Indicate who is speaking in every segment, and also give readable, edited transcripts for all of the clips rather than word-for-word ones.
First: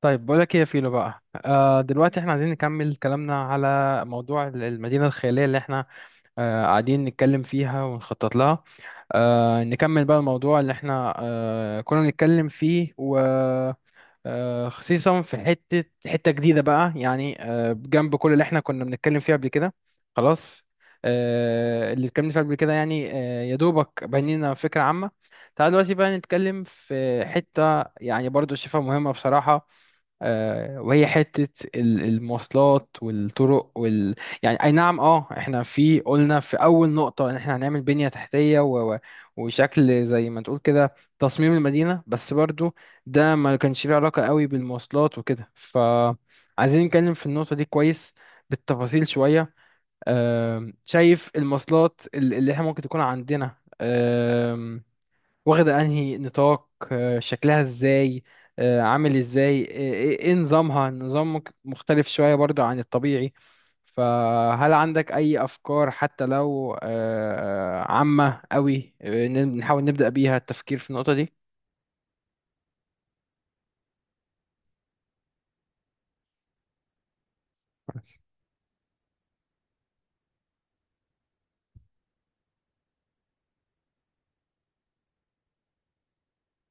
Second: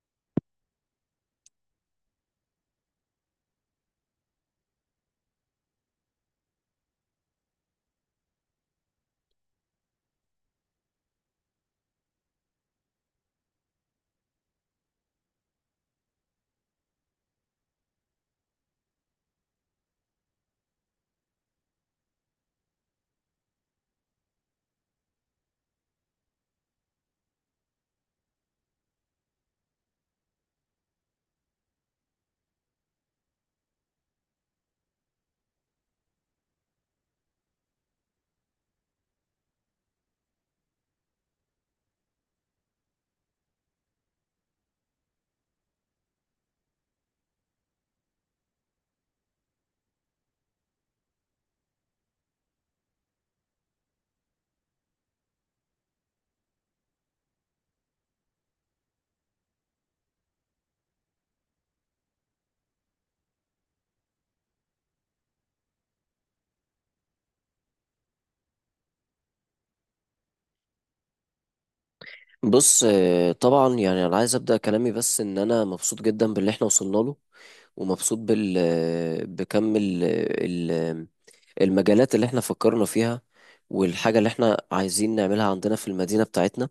Speaker 1: طيب بقولك ايه يا فيلو بقى، دلوقتي احنا عايزين نكمل كلامنا على موضوع المدينة الخيالية اللي احنا قاعدين نتكلم فيها ونخطط لها. نكمل بقى الموضوع اللي احنا كنا نتكلم فيه، و خصيصا في حتة حتة جديدة بقى، يعني جنب كل اللي احنا كنا بنتكلم فيه قبل كده. خلاص. اللي اتكلمنا فيه قبل كده، يعني يا دوبك بنينا فكرة عامة. تعال دلوقتي بقى نتكلم في حتة يعني برضو شايفها مهمة بصراحة، وهي حتة المواصلات والطرق يعني أي نعم، إحنا قلنا في أول نقطة إن إحنا هنعمل بنية تحتية و وشكل زي ما تقول كده، تصميم المدينة، بس برضو ده ما كانش ليه علاقة قوي بالمواصلات وكده، فعايزين نتكلم في النقطة دي كويس بالتفاصيل شوية. شايف المواصلات اللي إحنا ممكن تكون عندنا واخدة انهي نطاق، شكلها ازاي، عامل ازاي، آه، ايه إيه نظامها؟ النظام مختلف شوية برضو عن الطبيعي؟ فهل عندك اي افكار، حتى لو عامة قوي، نحاول نبدأ بيها التفكير في النقطة دي.
Speaker 2: بص، طبعا يعني انا عايز ابدا كلامي بس ان انا مبسوط جدا باللي احنا وصلنا له ومبسوط بكم المجالات اللي احنا فكرنا فيها والحاجه اللي احنا عايزين نعملها عندنا في المدينه بتاعتنا،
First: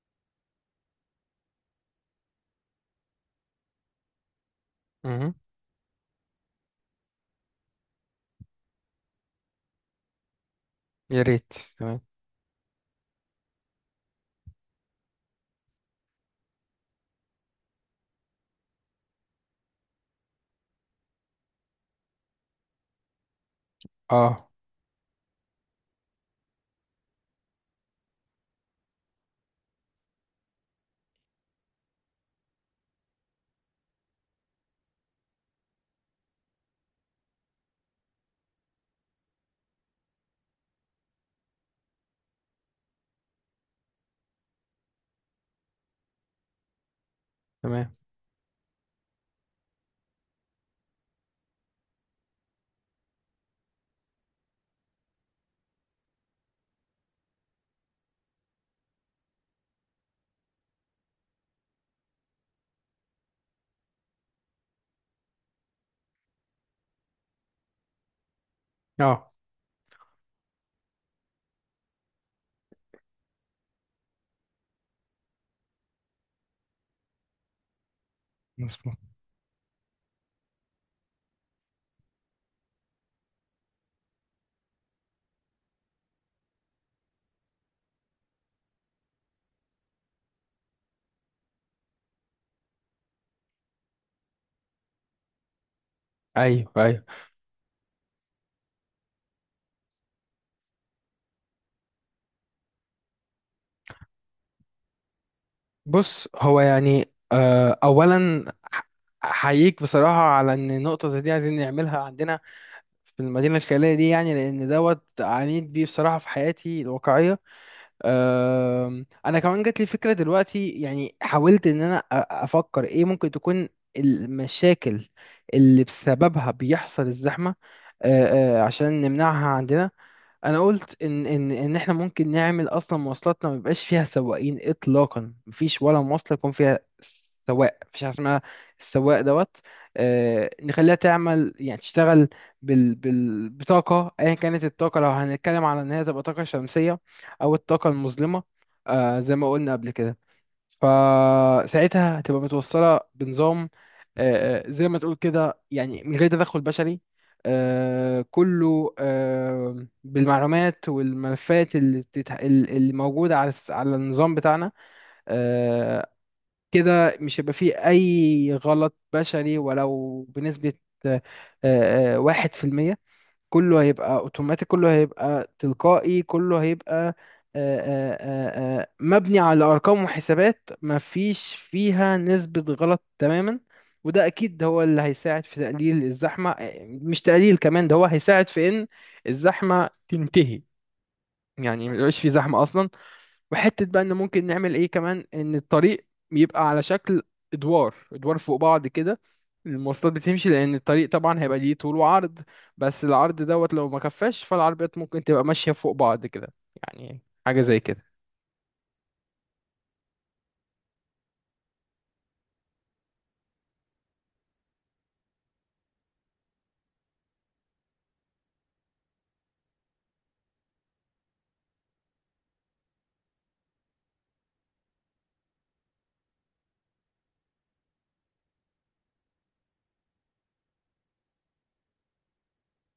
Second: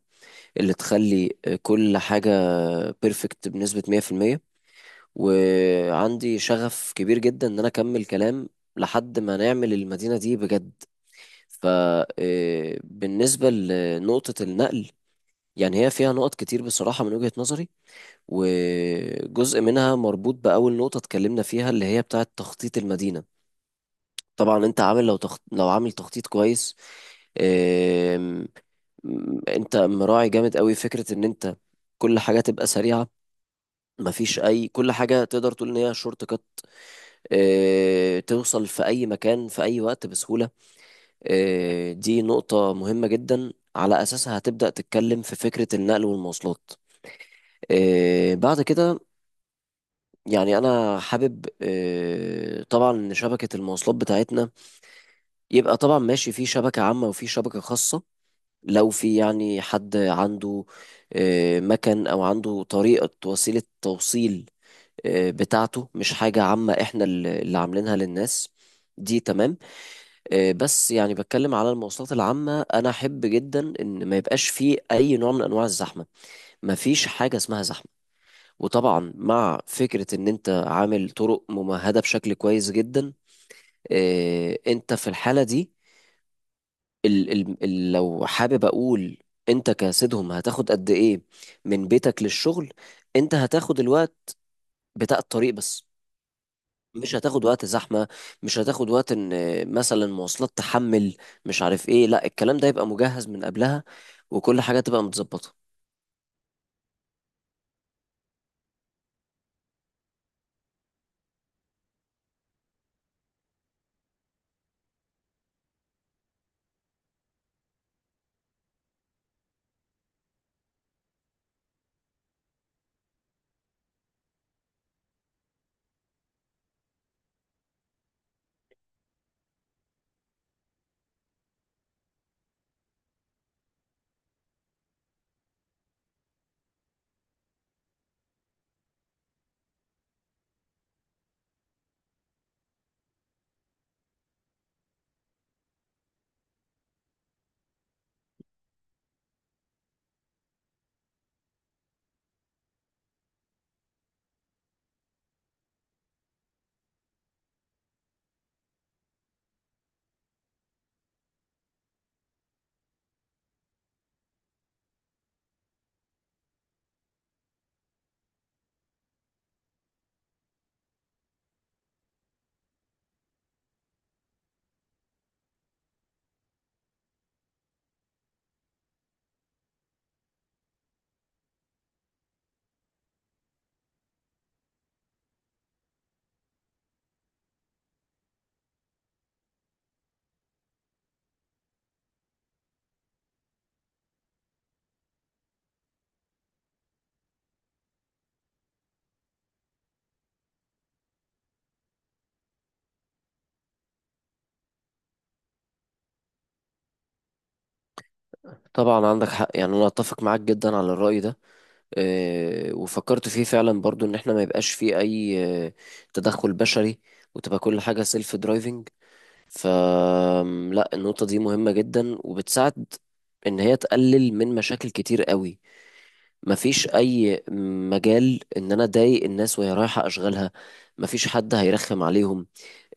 Speaker 2: اللي تخلي كل حاجه بيرفكت بنسبه 100%.
Speaker 1: مهم.
Speaker 2: وعندي شغف كبير جدا ان انا اكمل كلام لحد ما نعمل المدينه دي بجد.
Speaker 1: يا ريت. تمام.
Speaker 2: فبالنسبه لنقطه النقل، يعني هي فيها نقط كتير بصراحة من وجهة نظري، وجزء منها مربوط بأول نقطة اتكلمنا فيها اللي هي بتاعة تخطيط المدينة.
Speaker 1: اه.
Speaker 2: طبعا انت عامل، لو عامل تخطيط كويس، آم، انت مراعي جامد قوي فكرة ان انت كل حاجة تبقى سريعة، مفيش اي، كل حاجة تقدر تقول ان هي شورت كات، توصل في اي مكان في اي وقت بسهولة. دي نقطة مهمة جدا على اساسها هتبدأ تتكلم في فكرة النقل والمواصلات.
Speaker 1: تمام.
Speaker 2: بعد كده، يعني انا حابب، طبعا، ان شبكه المواصلات بتاعتنا يبقى طبعا ماشي في شبكه عامه وفي شبكه خاصه. لو في يعني حد عنده مكان او عنده طريقه وسيله توصيل بتاعته، مش حاجه عامه احنا اللي عاملينها للناس، دي
Speaker 1: اه.
Speaker 2: تمام. بس يعني بتكلم على المواصلات العامه، انا احب جدا ان ما يبقاش في اي نوع من انواع الزحمه، ما فيش حاجه اسمها زحمه.
Speaker 1: مظبوط.
Speaker 2: وطبعا مع فكرة ان انت عامل طرق ممهدة بشكل كويس جدا، إيه انت في الحالة دي، ال ال ال لو حابب اقول، انت كسيدهم هتاخد قد ايه من بيتك للشغل؟ انت هتاخد الوقت بتاع الطريق بس،
Speaker 1: ايوه ايوه.
Speaker 2: مش هتاخد وقت زحمة، مش هتاخد وقت ان مثلا مواصلات تحمل مش عارف ايه، لا، الكلام ده يبقى مجهز من قبلها وكل حاجة تبقى متظبطة.
Speaker 1: بص، هو يعني اولا أح- احييك بصراحة على ان نقطة زي دي عايزين نعملها عندنا في المدينة الخيالية دي، يعني لأن دوت عانيت بيه بصراحة في حياتي الواقعية. أنا كمان جات لي فكرة دلوقتي، يعني حاولت إن أنا أفكر إيه ممكن تكون المشاكل اللي بسببها بيحصل الزحمة، أه، أه، عشان نمنعها عندنا. انا قلت ان احنا ممكن نعمل اصلا مواصلاتنا ما يبقاش فيها سواقين اطلاقا، مفيش ولا مواصله يكون فيها سواق، مفيش حاجه اسمها السواق دوت. نخليها تعمل يعني تشتغل بال بطاقه، ايا كانت الطاقه، لو هنتكلم على ان هي تبقى طاقه شمسيه او الطاقه المظلمه زي ما قلنا قبل كده. فساعتها هتبقى متوصلة بنظام، زي ما تقول كده، يعني من غير تدخل بشري. كله بالمعلومات والملفات اللي موجودة على على النظام بتاعنا. آه، كده مش هيبقى فيه أي غلط بشري ولو بنسبة آه، 1%. كله هيبقى اوتوماتيك، كله هيبقى تلقائي، كله هيبقى مبني على ارقام وحسابات مفيش فيها نسبة غلط تماما. وده اكيد هو اللي هيساعد في تقليل الزحمة، مش تقليل كمان، ده هو هيساعد في ان الزحمة تنتهي، يعني ما يبقاش في زحمة اصلا. وحتة بقى ان ممكن نعمل ايه كمان، ان الطريق يبقى على شكل ادوار ادوار فوق بعض كده، المواصلات بتمشي، لان الطريق طبعا هيبقى ليه طول وعرض، بس العرض دوت لو ما كفاش فالعربيات ممكن تبقى ماشية فوق بعض كده، يعني حاجة زي كده.
Speaker 2: طبعا عندك حق، يعني انا اتفق معاك جدا على الرأي ده. وفكرت فيه فعلا برضو ان احنا ما يبقاش فيه اي تدخل بشري، وتبقى كل حاجة سيلف درايفنج. فلا النقطة دي مهمة جدا وبتساعد ان هي تقلل من مشاكل كتير قوي. مفيش اي مجال ان انا اضايق الناس وهي رايحة اشغالها، مفيش حد هيرخم عليهم.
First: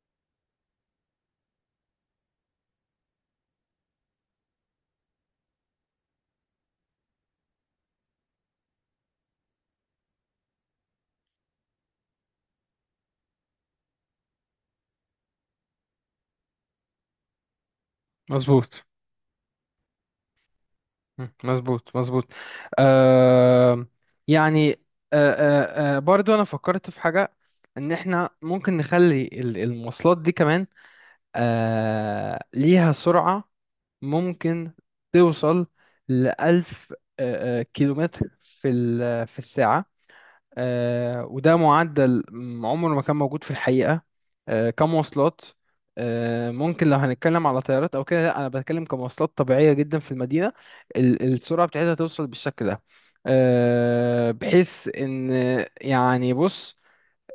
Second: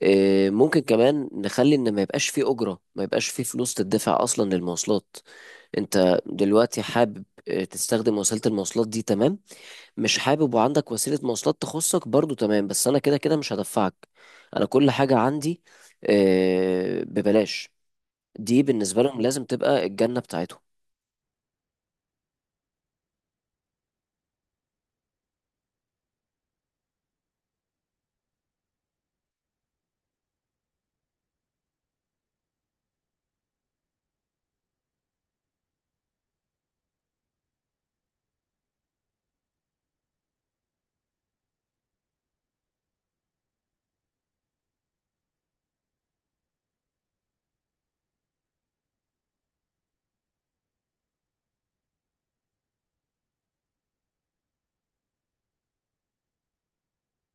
Speaker 2: ممكن كمان نخلي ان ما يبقاش فيه اجرة، ما يبقاش فيه فلوس تدفع اصلا للمواصلات. انت دلوقتي حابب تستخدم وسيلة المواصلات دي، تمام. مش حابب وعندك وسيلة مواصلات تخصك برضو، تمام، بس أنا كده كده مش هدفعك. أنا كل حاجة عندي ببلاش. دي
Speaker 1: مظبوط.
Speaker 2: بالنسبة لهم لازم تبقى الجنة بتاعتهم.
Speaker 1: مم. مظبوط مظبوط. آه. يعني برضو انا فكرت في حاجة، ان احنا ممكن نخلي المواصلات دي كمان ليها سرعة ممكن توصل لـ1000 كيلومتر في في الساعة. وده معدل عمره ما كان موجود في الحقيقة كمواصلات. ممكن لو هنتكلم على طيارات أو كده لأ، أنا بتكلم كمواصلات طبيعية جدا في المدينة، السرعة بتاعتها توصل بالشكل ده، بحيث إن يعني بص،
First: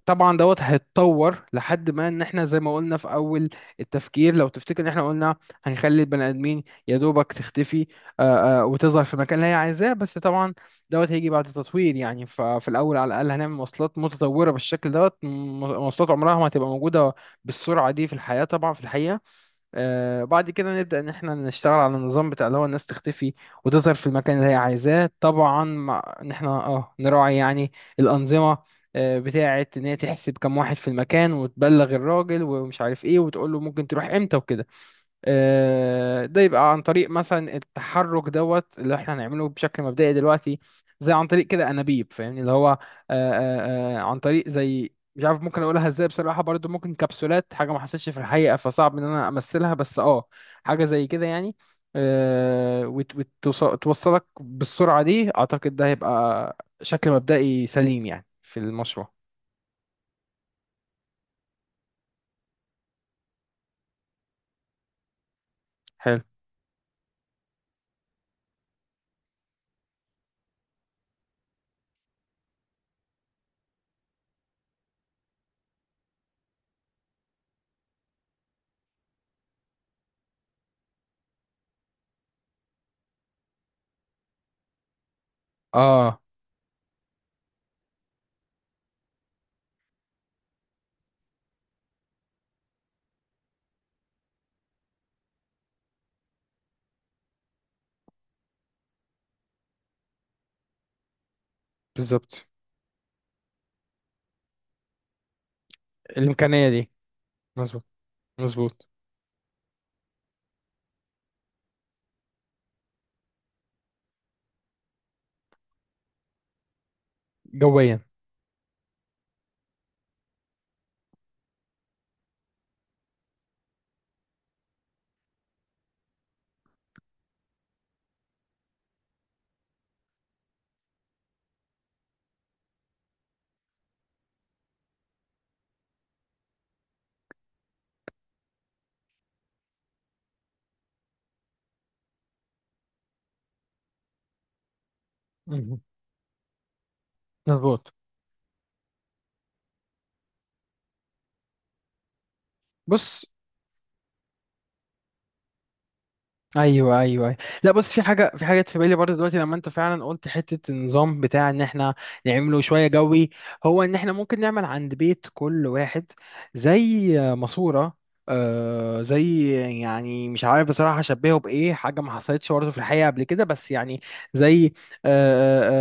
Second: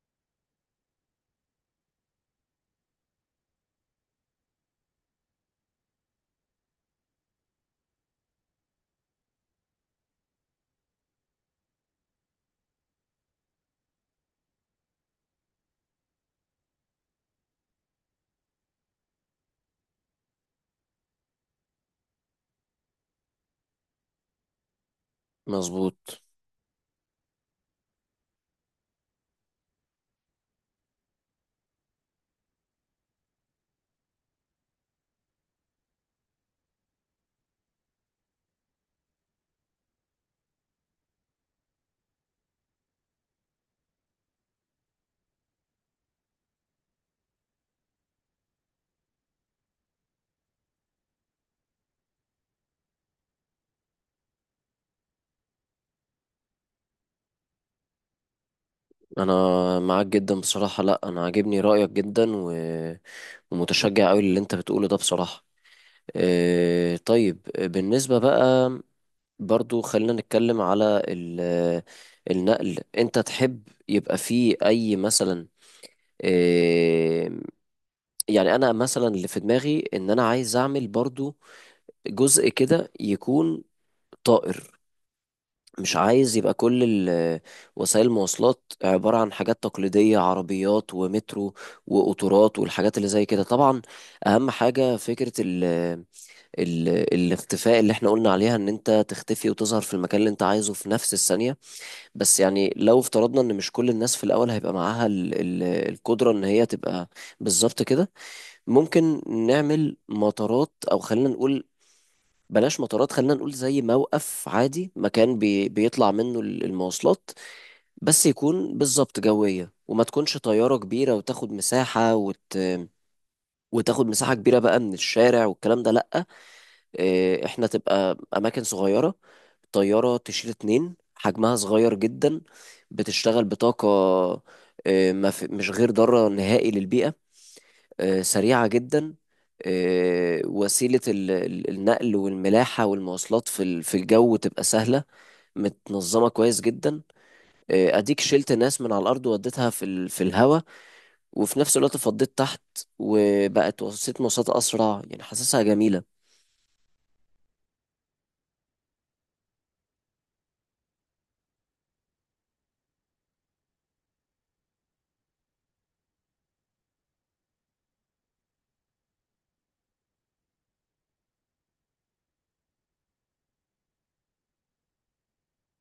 Speaker 1: طبعا دوت هيتطور لحد ما ان احنا زي ما قلنا في اول التفكير، لو تفتكر ان احنا قلنا هنخلي البني ادمين يا دوبك تختفي وتظهر في المكان اللي هي عايزاه، بس طبعا دوت هيجي بعد تطوير. يعني ففي الاول على الاقل هنعمل مواصلات متطوره بالشكل دوت، مواصلات عمرها ما هتبقى موجوده بالسرعه دي في الحياه طبعا في الحقيقه. بعد كده نبدأ إن إحنا نشتغل على النظام بتاع اللي هو الناس تختفي وتظهر في المكان اللي هي عايزاه، طبعا مع
Speaker 2: مظبوط.
Speaker 1: إن إحنا نراعي يعني الأنظمة بتاعة إن هي تحسب كم واحد في المكان وتبلغ الراجل ومش عارف إيه وتقول له ممكن تروح إمتى وكده. ده يبقى عن طريق مثلا التحرك دوت اللي احنا هنعمله بشكل مبدئي دلوقتي، زي عن طريق كده انابيب، فاهمني، اللي هو عن طريق زي، مش عارف ممكن اقولها ازاي بصراحة، برضو ممكن كبسولات، حاجة ما حصلتش في الحقيقة فصعب ان انا امثلها، بس اه حاجة زي كده يعني. توصلك بالسرعة دي. اعتقد ده هيبقى شكل مبدئي سليم يعني في المشروع.
Speaker 2: أنا معاك جدا بصراحة، لأ أنا عاجبني رأيك جدا، و... ومتشجع أوي اللي أنت بتقوله ده بصراحة.
Speaker 1: حلو.
Speaker 2: طيب بالنسبة بقى، برضو خلينا نتكلم على النقل، انت تحب يبقى فيه اي مثلا؟ آه، يعني انا مثلا اللي في دماغي ان انا عايز اعمل برضو جزء كده يكون طائر. مش
Speaker 1: اه.
Speaker 2: عايز يبقى كل ال- وسائل المواصلات عبارة عن حاجات تقليدية، عربيات ومترو وقطارات والحاجات اللي زي كده. طبعا اهم حاجة فكرة ال ال الاختفاء اللي احنا قلنا عليها، ان انت تختفي وتظهر في المكان اللي انت عايزه في نفس الثانية. بس
Speaker 1: بالظبط.
Speaker 2: يعني لو افترضنا ان مش كل الناس في الاول هيبقى معاها القدرة ان هي
Speaker 1: الامكانية دي.
Speaker 2: تبقى بالظبط
Speaker 1: مظبوط
Speaker 2: كده،
Speaker 1: مظبوط.
Speaker 2: ممكن نعمل مطارات، او خلينا نقول بلاش مطارات، خلينا نقول زي موقف عادي، مكان بيطلع منه المواصلات،
Speaker 1: جويا.
Speaker 2: بس يكون بالظبط جوية، وما تكونش طيارة كبيرة وتاخد مساحة وتاخد مساحة كبيرة بقى من الشارع والكلام ده، لأ. إيه، احنا تبقى أماكن صغيرة، طيارة تشيل اتنين حجمها صغير جدا، بتشتغل بطاقة، إيه، ما في- مش غير ضارة نهائي للبيئة، سريعة جدا. وسيلة النقل والملاحة والمواصلات في في الجو تبقى سهلة، متنظمة كويس جدا.
Speaker 1: مظبوط.
Speaker 2: أديك شلت ناس من على الأرض وديتها في في الهوا، وفي نفس الوقت فضيت تحت،
Speaker 1: بص.
Speaker 2: وبقت وسيلة مواصلات أسرع، يعني حاسسها جميلة.
Speaker 1: ايوه ايوه أيوة. لا بص، في حاجه في بالي برضه دلوقتي لما انت فعلا قلت حته النظام بتاع ان احنا نعمله شويه جوي. هو ان احنا ممكن نعمل عند بيت كل واحد زي ماسوره، زي، يعني مش عارف بصراحه اشبهه بايه، حاجه ما حصلتش برضه في الحقيقه قبل كده، بس يعني زي آه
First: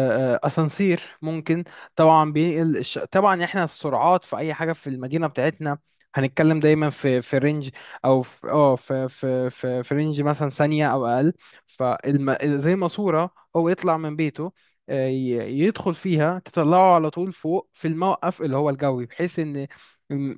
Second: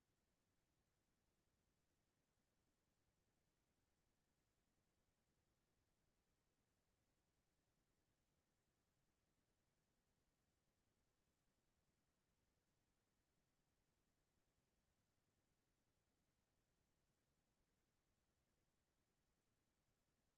Speaker 1: آه آه آه، اسانسير ممكن. طبعا بينقل طبعا احنا السرعات في اي حاجه في المدينه بتاعتنا هنتكلم دايما في رينج، او في في رينج مثلا ثانيه او اقل. فزي ماسوره هو يطلع من بيته يدخل فيها تطلعه على طول فوق في الموقف اللي هو الجوي، بحيث ان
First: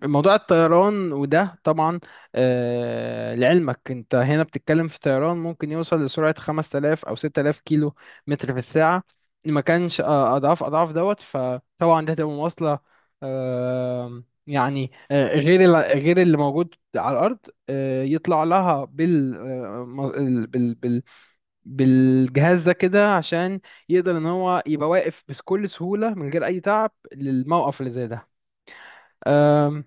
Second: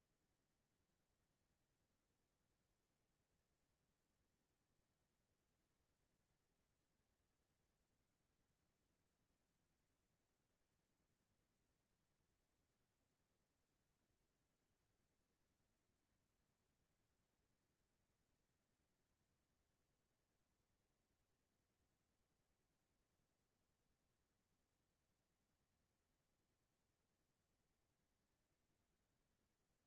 Speaker 1: موضوع الطيران وده طبعا لعلمك انت هنا بتتكلم في طيران ممكن يوصل لسرعة 5000 او 6000 كيلو متر في الساعة، ما كانش اضعاف اضعاف دوت. فطبعا ده هتبقى مواصلة يعني غير اللي موجود على الارض، يطلع لها بال آه، م- ال- بال بال بالجهاز ده كده عشان يقدر ان هو يبقى واقف بكل سهوله من غير اي تعب للموقف اللي زي ده. آم،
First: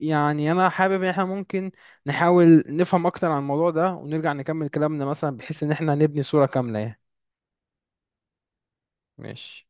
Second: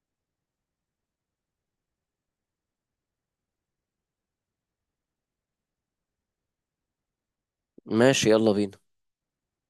Speaker 1: يعني انا حابب ان احنا ممكن نحاول نفهم اكتر عن الموضوع ده ونرجع نكمل كلامنا، مثلا بحيث ان احنا نبني صوره كامله يعني.
Speaker 2: ماشي، يلا بينا.
Speaker 1: ماشي.